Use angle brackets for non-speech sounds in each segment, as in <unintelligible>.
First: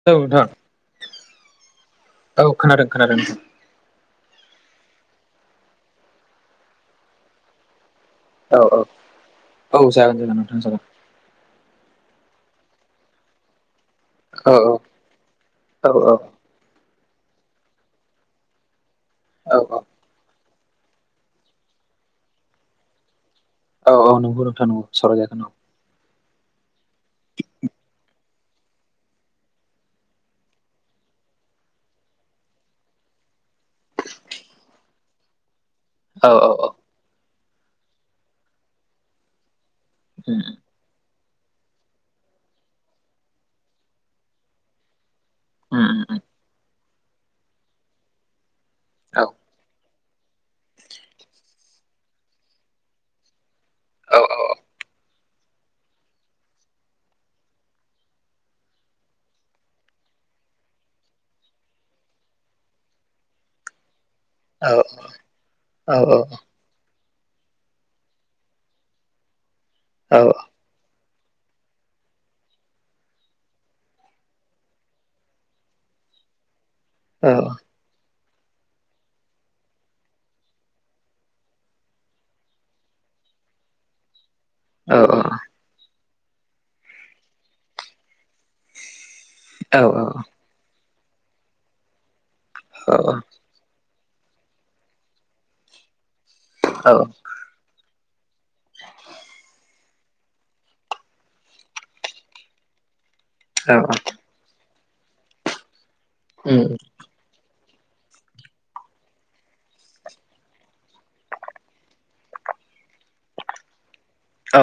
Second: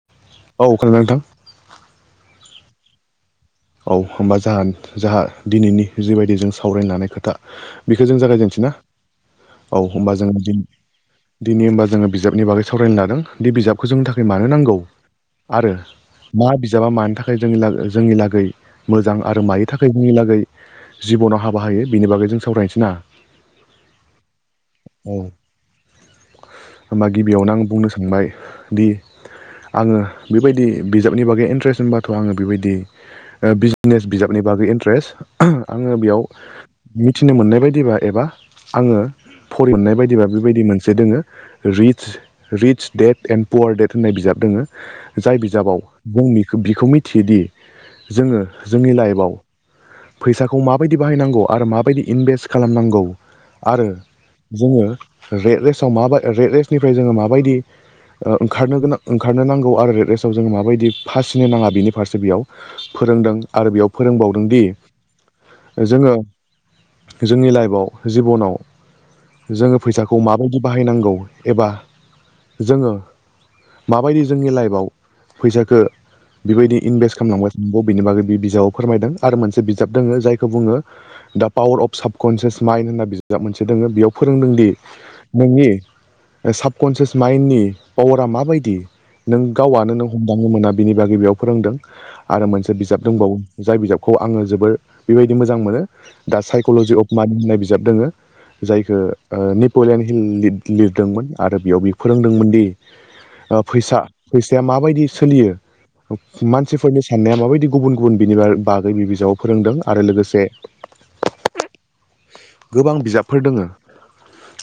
औ नोंथां औ खोनादों नोंथां औ खोनादों खोनादों नोंथां। औ होमबा जा जोंहा दिनैनि जिबायदि जों सावराय लानाय खोथा बेखौ जों जागायजेनसै औ ना औ औ होनोमबा जागोन जागोन जोङो नोंथां जागोन दिनै होमबा जोङो बिजाबनि बागै सावरायनो लादों दि बिजाबखौ जोंनि थाखाय मानो औ औ नांगौ आरो औ मा बिजाबा मानि थाखाय जों जोंनि लागै मोजां आरो औ मानि औ थाखाय जोंनि लागै जिबनाव हाबा होयो बिनि बागै जों सावरायसै ना? औ औ नोंगौ नोंथां सावराय जागोन औ। होमबा गिबियावनो आं बुंनो सानबाय दि आङो बेबायदि बिजाबनि बागै इन्ट्रेस्ट होनबाथ' आङो बेबायदि बिजनेस बिजाबनि बागै इन्ट्रेस्ट आङो बेयाव औ औ औ मिथिनो मोननाय बायदिबा एबा आङो फरि मोननाय बायदिबा उम बेबायदि मोनसे दोङो। रिडच रिडच दडेट एणड पुवार डेट होननाय बिजाब दोङो। जाय बिजाबाव उम उम उम जों इखो बिखौ मिथियोदि जोङो जोंनि औ लाइफआव फैसाखौ माबायदि बाहायनांगौ आरो माबायदि इनभेस्ट खालामनांगौ आरो औ जोङो रेड रेस्टाव माब रेड रेस्टनिफ्राय जोङो माबायदि ओ ओंखारनो गोनां ओंखारनो नांगौ आरो रेस्टआव जों माबायदि फासिनो नाङा बेनि फारसे बेयाव फोरोंदों आरो बेयाव फोरोंबावदों दि औ औ जोङो जोंनि लाइफआव जिबनाव जोङो औ फैसाखौ माबायदि बाहायनांगौ एबा जोङो माबायदि जोंनि लाइफआव फैसाखो बेबायदि इनभेस्ट औ खालामलांगास औ ब बिनि बागै बे बिजाबाव फोरमायदों आरो मोनसे बिजाब दोङो जायखौ बुङो। दा पावार अफ साबकनसियास माइन्ड होनना बिजाब मोनसे दङो बेयाव फोरोंदों दि औ औ। नोंनि साबकनसियास माइन्डनि पावारा माबायदि नों गावआनो नों औ हमदांनो मोना बिनि बागै बेयाव फोरोंदों आरो मोनसे बिजाब आं दंबावो। जाय बिजाबखौ आङो जोबोर बेबायदि मोजां मोनो दा साइक'लजि अफ मानि होननाय बिजाब दोङो जायखो ओ नीब पलेेन हिल लिर लिरदोंमोन आरो बेयाव बि फोरोंदोंमोन दि ओ फैसा फैसाया माबायदि सोलियो मानसिफोरनि सों नाया माबायदि गुबुन गुबुन बिनि बार बागै बि बिजाव फोरोंदों आरो लोगोसे गोबां बिजाबफोर दोङो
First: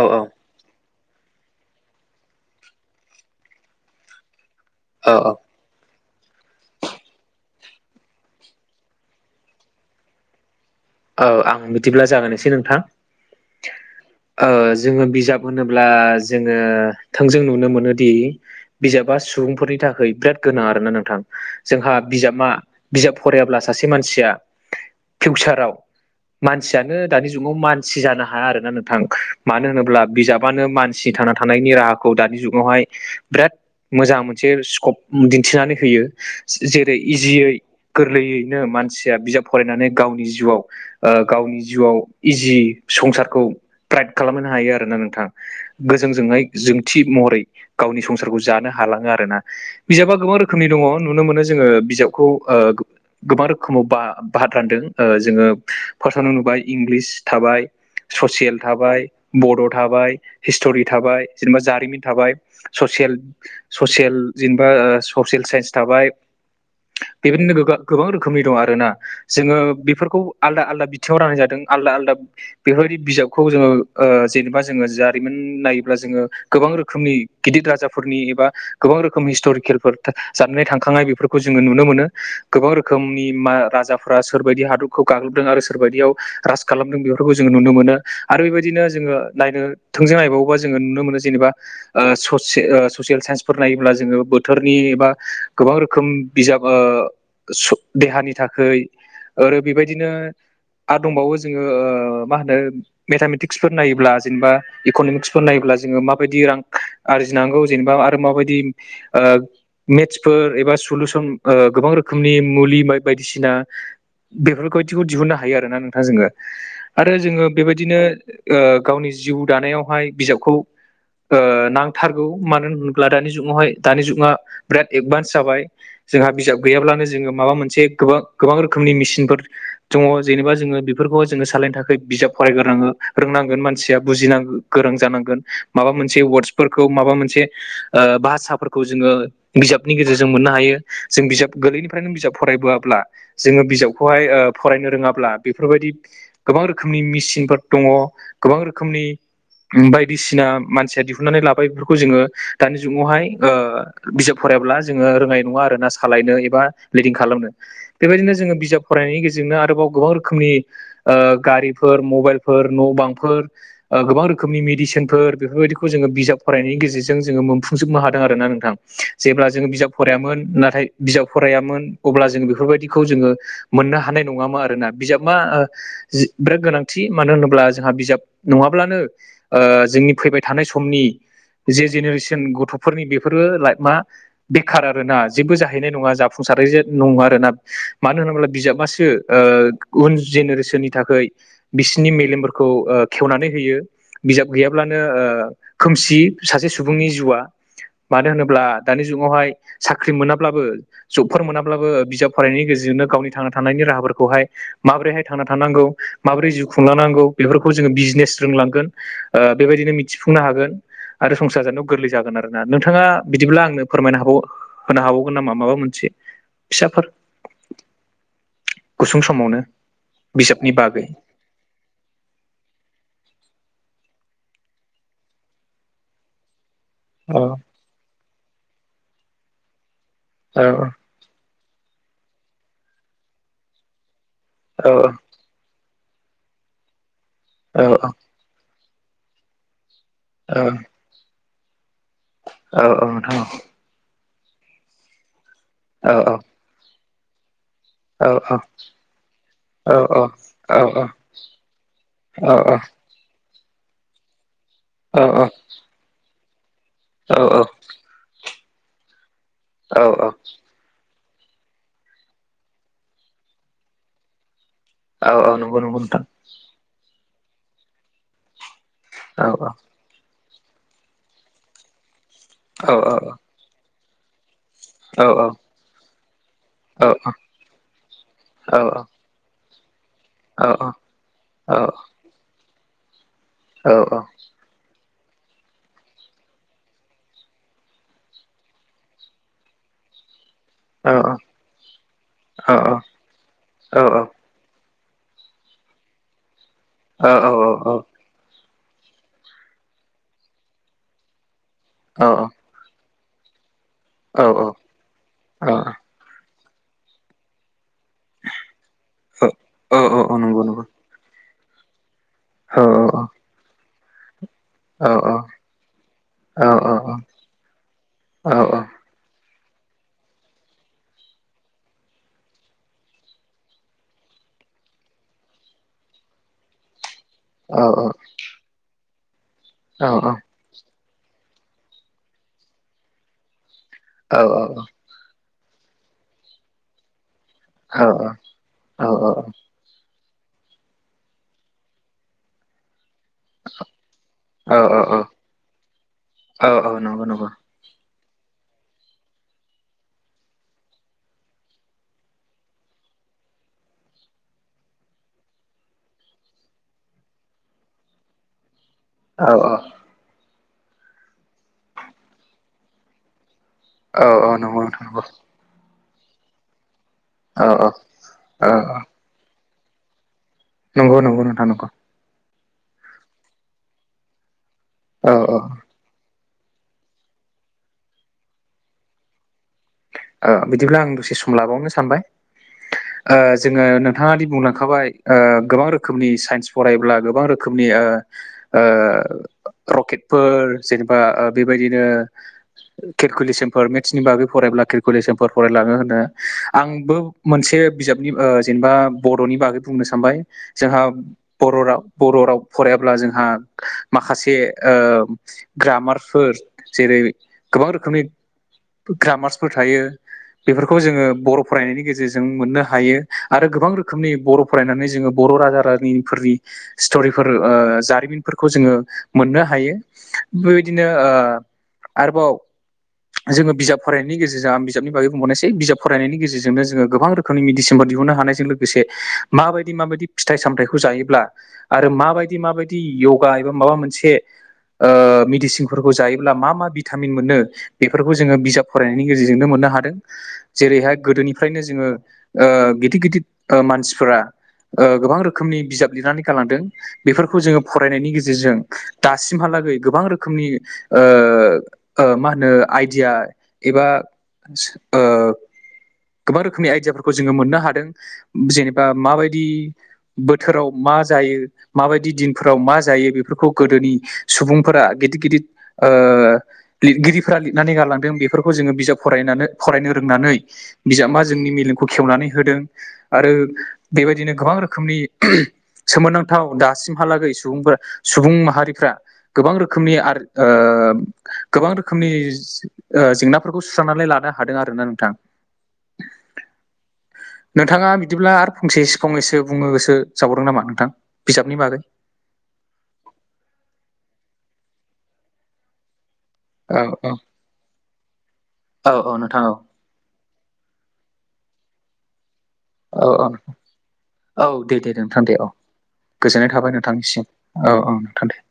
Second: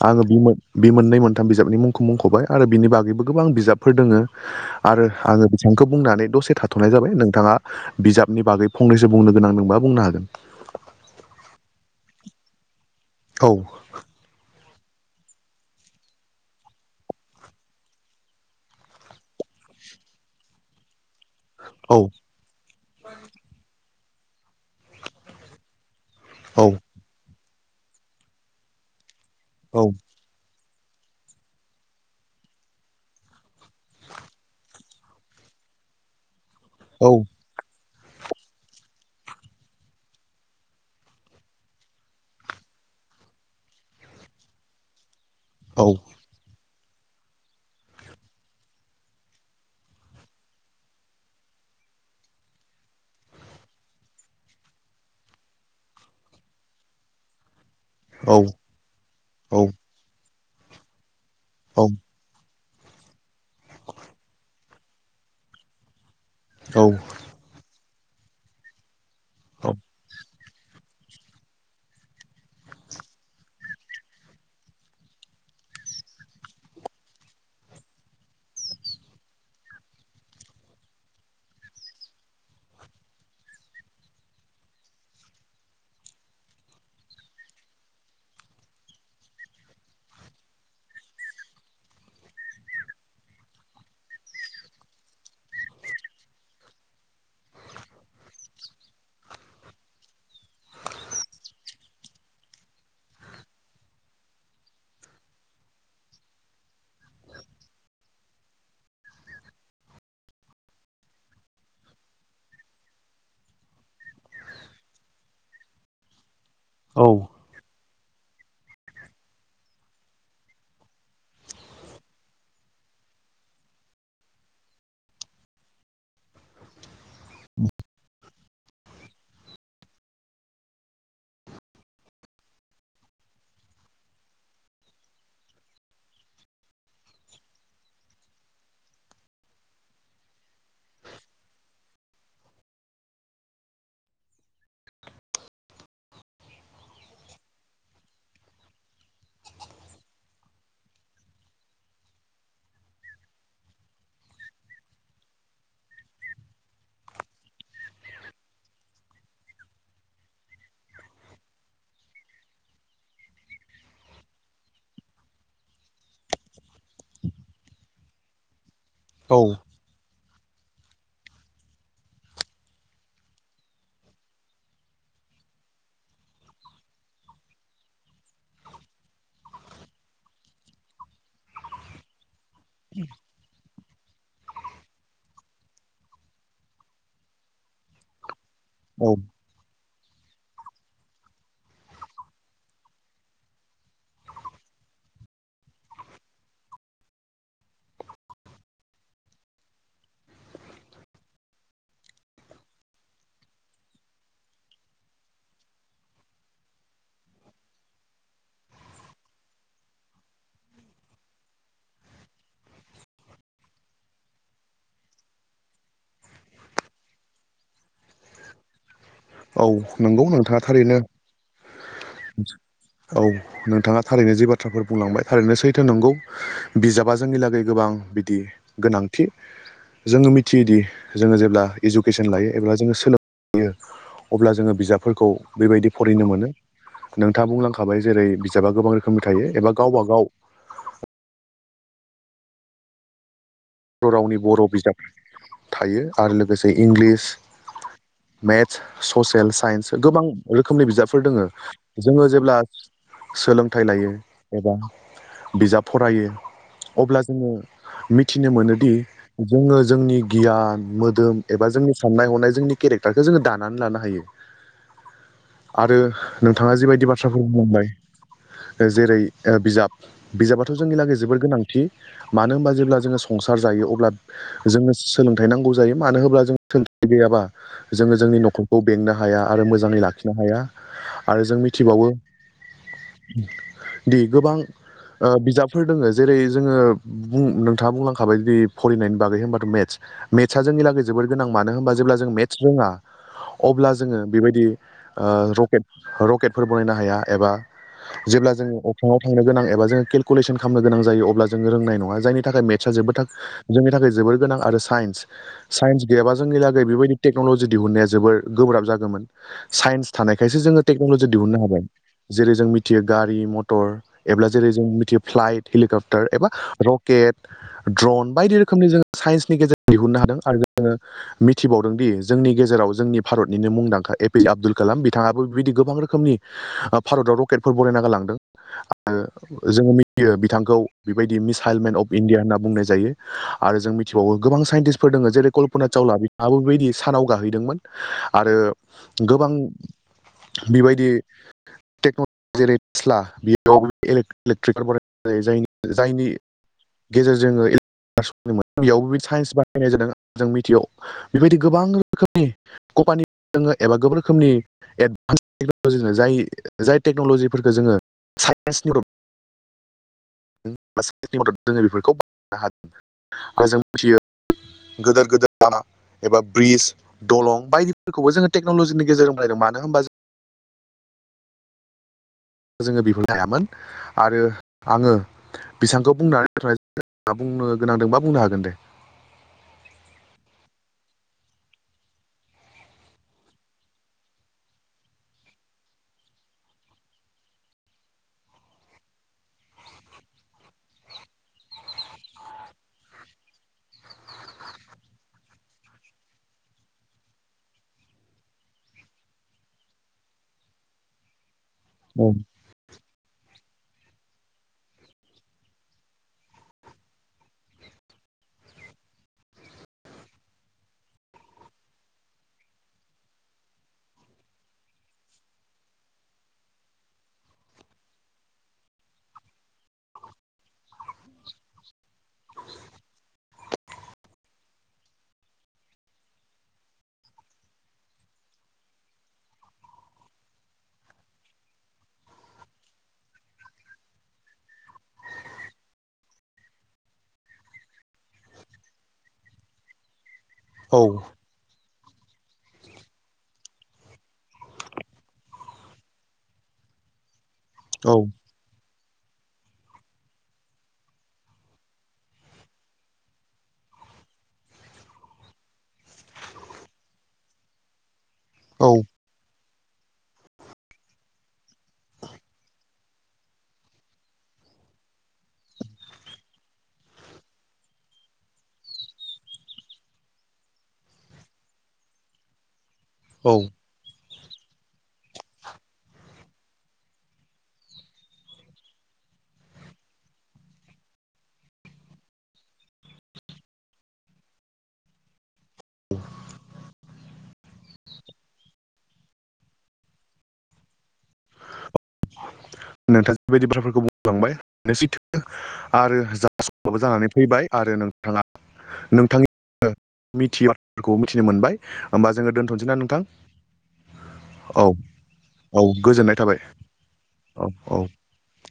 आङो बिमोन बे मोननै मोनथाम बिजाबनि मुंखौ मुंख'बाय आरो बिनि बागैबो गोबां बिजाबफोर दोङो आरो आङो बेसेबांखौ बुंनानै दसे थाथ'नाय जाबाय नोंथाङा बिजाबनि बागै फंनैसो बुंनो गोनां दंबा बुंनो हागोन। औ आं बिदिब्ला जागायनोसै नोंथां। औ। ओ जोङो बिजाब होनोब्ला जोङो थोंजों नुनो मोनोदि बिजाबा सुबुंफोरनि थाखाय बिराद गोनां आरोना नोंथां। जोंहा औ बिजाबा बिजाब फरायाब्ला सासे मानसिया फिउचाराव औ मानसियानो दानि जुगाव मानसि जानो हाया आरोना नोंथां। मानो औ होनोब्ला बिजाबानो मानसिनि थांना थानायनि राहाखौ दानि जुगावहाय बिराद मोजां मोनसे स्कप दिन्थिनानै होयो। जेरै औ इजियै गोरलैयैनो मानसिया बिजाब फरायनानै गावनि जिउआव ओ गावनि जिउआव इजि संसारखौ प्राइट खालामहोनो हायो आरोना नोंथां औ गोजोंजोंङै जोंथि महरै गावनि संसारखौ जानो हालाङो आरोना बिजाबा गोबां रोखोमनि दङ नुनो मोनो जोङो बिजाबखौ ओ गोबां रोखोमाव बा भात रानदों ओ जोङो फार्स्ट आवनो नुबाय इंलिस थाबाय औ ससियेल थाबाय औ बड' थाबाय हिस्ट'रि थाबाय जेनेबा औ जारिमिन थाबाय ससियेल ससियेल जेनेबा ससियेल साइन्स थाबाय औ बेबायदिनो गोगो गोबां रोखोमनि दं आरोना जोङो बेफोरखौ आलदा आलदा बिथिङाव रान जादों आलदा आलदा बेफोरबायदि बिजाबखौ जोङो ओ जेनेबा जोङो जारिमिन नायोब्ला जोङो गोबां रोखोमनि गिदिर राजाफोरनि एबा गोबां रोखोम हिस्ट'रिकेलफोर जाननाय थांखांनाय बेफोरखौ जोङो नुनो मोनो गोबां रोखोमनि राजा फोरा सोरबायदि हादरखौ गाग्लोबदों आरो सोरबायदियाव राज खालामदों बेफोरखौ जोङो नुनो मोनो आरो बेबायदिनो जोङो नायनो थोंजों नायबावोबा जोङो नुनो मोन जेनेबा ओ ससिये ससियेल साइन्सफोर नायोब्ला जोङो बोथोरनि एबा गोबां रोखोम बिजाब ओ सु देहानि थाखै आरो बेबायदिनो आरो दंबावो जोङो मा होनो मेथामेटिक्सफोर नायोब्ला जेनेबा इकन'मिक्सफोर नायोब्ला जोङो माबायदि रां आरजिनांगौ जेनेबा आरो माबायदि ओ मेट्सफोर एबा सलुसन ओ गोबां रोखोमनि मुलि बायदिसिना बेफोरबायदिखौ दिहुननो हायो आरोना नोंथां जोङो आरो जोङो बेबायदिनो ओ गावनि जिउ दानायावहाय बिजाबखौ ओ नांथारगौ मानो होनोब्ला दानि जुगावहाय दानि जुगा बिराद एडभान्स जाबाय जोंहा बिजाब गैयाब्लानो जोङो माबा मोनसे गोबां गोबां रोखोमनि मिसिन फोर दङ जेनेबा जोङो बेफोरखौ जोङो सालायनो थाखाय बिजाब फरायग्रोनो रोंनांगोन मानसिया बुजिनांगोन गोरों जानांगोन माबा मोनसे वार्डसफोरखौ माबा मोनसे ओ भाषाफोरखौ जोङो बिजाबनि गेजेरजों मोननो हायो जों बिजाब गोरलैनिफ्रायनो बिजाब फरायबोआब्ला जोङो बिजाब खौहाय ओ फरायनो रोङाब्ला बेफोरबायदि गोबां रोखोमनि मिसिनफोर दङ गोबां रोखोमनि बायदिसिना मानसिया दिहुननानै लाबाय बेफोरखौ जोङो दानि जुगावहाय ओ बिजाब फरायब्ला जोङो रोनाय नङा आरो ना सालायनो एबा लिदिं खालामनो बेबायदिनो जोङो बिजाब फरायनायनि गेजेरजोंनो आरोबाव गोबां रोखोमनि ओ गारिफोर मबाइलफोर न' बांफोर ओ गोबां रोखोमनि मेडिसिनफोर बेफोरबायदिखौ जोङो बिजाब फरायनायनि गेजेरजों जोङो मोनफुंजोबनो हादों आरो ना नोंथां औ जेब्ला जोङो बिजाब फरायामोन नाथाय बिजाब फरायामोन अब्ला जोङो बेफोरबायदिखौ जोङो मोननो हानाय नङामा आरोना बिजाब मा जि बिराद गोनांथि मानो होनोब्ला जोंहा बिजाब नङाब्लानो ओ जोंनि फैबाय थानाय समनि जे जेनेरेसन गथ'फोरनि बेफोरबो लाइफ मा बेखार आरोना जेबो जाहैनाय नङा जाफुंसारनाय नङा आरोना मानो होनोब्ला बिजाबासो औ ओ उन जेनेरेसननि थाखोय बिसिनि मेलेमफोरखौ ओ खेवनानै होयो बिजाब गैयाब्लानो ओ खोमसि सासे सुबुंनि जिउआ मानो होनोब्ला दानि जुगावहाय साख्रि मोनाब्लाबो जबफोर मोनाब्लाबो बिजाब फरायनायनि गेजेरजोंनो गावनि थांना थानायनि राहाफोरखौहाय माबोरैहाय थांना थानांगौ माबोरै जिउ खुंलांनांगौ बेफोरखौ जोङो बिजनेस रोंलांगोन ओ बेबायदिनो मिथिफुंनो हागोन आरो संसार जानायाव गोरलै जागोन आरोना नोंथाङा बिदिब्ला आंनो फोरमायनो हाबावो होनो हाबावगोन नामा माबा मोनसे फिसाफोर गुसुं समावनो औ नंगौ नोंथाङा बिजाबनि थारैनो बागै <inaudible> औ नोंथाङा थारैनो जि बाथ्राफोर बुंलांबाय थारैनो सैथो नंगौ बिजाबा औ जोंनि लागै गोबां बिदि गोनांथि जोङो मिथियोदि जोङो जेब्ला इजुकेसन लायो एब्ला जोङो सोलोंहैयो अब्ला जोङो औ बिजाबफोरखौ बेबायदि फरायनो मोनो नोंथाङा औ बुंलांखाबाय जेरै बिजाबा गोबां रोखोम खोमै थायो एबा गावबागाव ओं औ औ नोंथां औ बर' रावनि बर' बिजाब थायो औ औ आरो लोगोसे इंलिस औ औ मेथ्स ससियेल साइन्स गोबां रोखोमनि औ बिजाबफोर दोङो जोङो जेब्ला सोलोंथाइ लायो एबा बिजाब फरायो अब्ला औ जोङो। मिथिनो मोनोदि जोङो औ जोंनि गियान मोदोम एबा जोंनि साननाय हनाय जोंनि केरेक्टारखौ जोङो दानानै लानो हायो औ नंगौ आरो नंगौ नोंथां नोंथाङा जिबायदि बाथ्राफोर बुंलांबाय जेरै औ बिजाब बिजाबाथ' जोंनि लागै जोबोद गोनांथि मानो होनबा औ जेब्ला औ जोङो संसार जायो अब्ला जोङो औ सोलोंथाइ नांगौ जायो मानो होनोब्ला जों <unintelligible> सोलोंथाइ गैयाबा जोङो जोंनि औ नखरखौ बेंनो <unintelligible> हायो हाया आरो मोजाङै लाखिनो हाया औ आरो जों मिथिबावो दि गोबां बिजाबफोर दोङ जेरै जोङो नोंथाङा बुंलां माबाय जदि फरायनायनि बागै होनबाथ' मेथ्सेट्सआ जोंनि थाखायग जोबोर गोनां मानो होनबा जेब्ला जों मेथ्स रोङा अब्ला जोङो बेबायदि रकेट रकेटफोर बनायनो हाया एबा जेब्ला जोङो अफ्र्रााव थांनो गोनां एबा जङो केलकुलेसन खालामनो गां जायो अब्ला जोङो रोंनाय नङा जायनि थाखाय <unintelligible> <unintelligible> जोंनि थाखाय जोबोर गोनां आरो साइन्स सन्स <unintelligible> गैयाबा जोंनिलागै बेबायदि टेक्नल'जि दिहुननाय जोबद गोब्राब जागोन। औ सासथानायखायसो नंगौ जोङो नंगौ औ टेकनलजि दिहुननो औ औ औ औ हाबाय मटर ऐब्ला जेरै जों नंगौ मिथियो औ फ्लाइट हेलिकप्टार एबा औ रकेट ड्रन बायदि रोखोमनि जोङो साइन्सनि <unintelligible> गेजेरजों दिहुननो हादों आरो जोङो मिथिबावदों दि जोंनि गेजेराव जोंनि भारतनिनो मुंदांखा ए पि आब्दुल कालाम बिथाङाबो बेबायदि गोबां रोखोमनि भारताव <unintelligible> ककेटफोर बरायना गारालांदों आरो <unintelligible> जोङो मिथियो बिथांखौ बेबायदि मिसाइलमेन अफ इण्डिया होनना बुंनाय जायो आरो जों मिथिबावो गोबां साइन्टिस् दङ जेरै कल्पना चावला बिथाङाबो बेबायदि सानाव गाहैदोंमोन। आरो <inaudible> बेबायदि <unintelligible> बेयावबो <unintelligible> इलेक्ट्रिकेलनाय ज जायनि गेजेरजोंङो मोन <unintelligible> बेयावबो बिदि साइन्स बानायनाय जादों जों मिथियाव बेबायदि गोबां रोखोमनि कपानि दङ एबा गोबां रोखोमनि एडभान्स <unintelligible> टेक्न'लजिनो जाय जाय टेक्न'ल'जिफोरफोरखौ जोङो साइन्सनिद <unintelligible> औ औ जोङो बेफोरखौ <unintelligible> बनो हागोन आरो जों मिथियो गोदोर गोदोर <unintelligible> एबा ब्रिज दलं बायदिफोरखौबो जोङो औ औ टेक्न'लजिनि गेजेरजोंलायदों मानो होनबा जों नंगौ नंगौ नोंथा <unintelligible> जोङो बिह लायामोन आरो औ बेसेबांखौ बुंनानै बुंनो <unintelligible> गोनांदोंबा बुंनो हागोन दे ओ बिदिब्ला आं दसे सम लाबावनो सानबाय जोङो नोंथाङ दि बुंलांखाबाय गोबां रोखोमनि साइन्स फरायब्ला गोबां रोखोम रोखोमनि ओ ओ रकेटफोर जेनेबा बेबायदिनो केलकुेसन मे्सनि बागै <unintelligible> फरायलाङो होनो बुंनो सानबाय जोंहा बर' राव औ बर' राव फरायाब्ला जोंहा माखासेओ ग्रामारसफोर जेरै गोबां रोखोमनि ग्रामार्सफोर थायो। बेफोरखौ जोङो बर' फरायनायनि गेजेरजों मोननो हायो आरो गोबां फरायनानै जोङो बर' राजा रानिफोरनि <unintelligible> बेबायदिनो आरोबाव जोङो बिजाब फरायनो बेनि गेजेरजों आं बिजाबनि बागै बुंबावनायसै बिजाब फरायनायनि गेजजोंनो जोङो गोबां रोखोमनि मेिसिनफोर दिहुननो हानायजों लोगोसे माबायदि माबायदि फिथाइ सामथायाइखौ जायोब्ला आरो माबायदि माबायदि य'गा एबा माबा मोनसे मेडिसिनफोरखौ जायोब्ला मा मा भिटामिन मोनो बेफोरखौ जोङो बिजाब फरायनायनि गेजेरजोंनो मोननो हादों जेरै औ ओ गिदिर गिदिर मानसिफोरा गोबां रोखोमनि बिजाब लिरनानै गालांदों बेफोरखौ जोङो फरायनायनि औ गेजेरजों दासिमहालागै गोबां रोखोमनि ओ मा होनो आइडिया एबा सो ओ गोबां रोखोमनि आइडियाफोरखौ जोङो मोननो हादों जेनेबा माबायदि बोथोराव मा जायो माबायदि दिनफोराव मा जायो बेफोरखौ गोदोनि सुबुंफोरा गिदिर गिदिर ओ लिरगिरिफोरा लिरनानै गाललांदों बेफोरखौ जोङो बिजाब फरायनानै फरायनो रोंनानै बिजाबा जोंनि मेलेमखौ खेवनानै होदों आरो औ बेबायदिनो गोबां रोखोमनि सोमोनांथाव दासिमहालागै सुबुं सुबुं माहारिफ्रा गोबां रोखोमनि आरो ओ गोबां रोखोमनि ओ जेंनाफोरखौ सुस्रांनानै लानो हादों आर ना नोंथां। <inaudible> नोंथाङा बिदिब्ला आरो फंसेसो फंनैसो बुङो गोसो जाबावदों नामा नोंथां बिजाबनि बागै? नोंथाङा जिबायदि बाथ्राफोरखौ बुंलांबाय सैथो आरो जा बो औ जानानै औ फैबाय आरो नोंथाङा औ औ नोंथांनि नोंथां औ ओ मिथियै बाथ्राफोरखौ मिथिनो मोनबाय होमबा जोङो दोन्थ'सैना नोंथां? औ औ दे दे नोंथां दे औ गोजोननाय थाबाय नोंथांनिसिम औ औ नोंथां दे।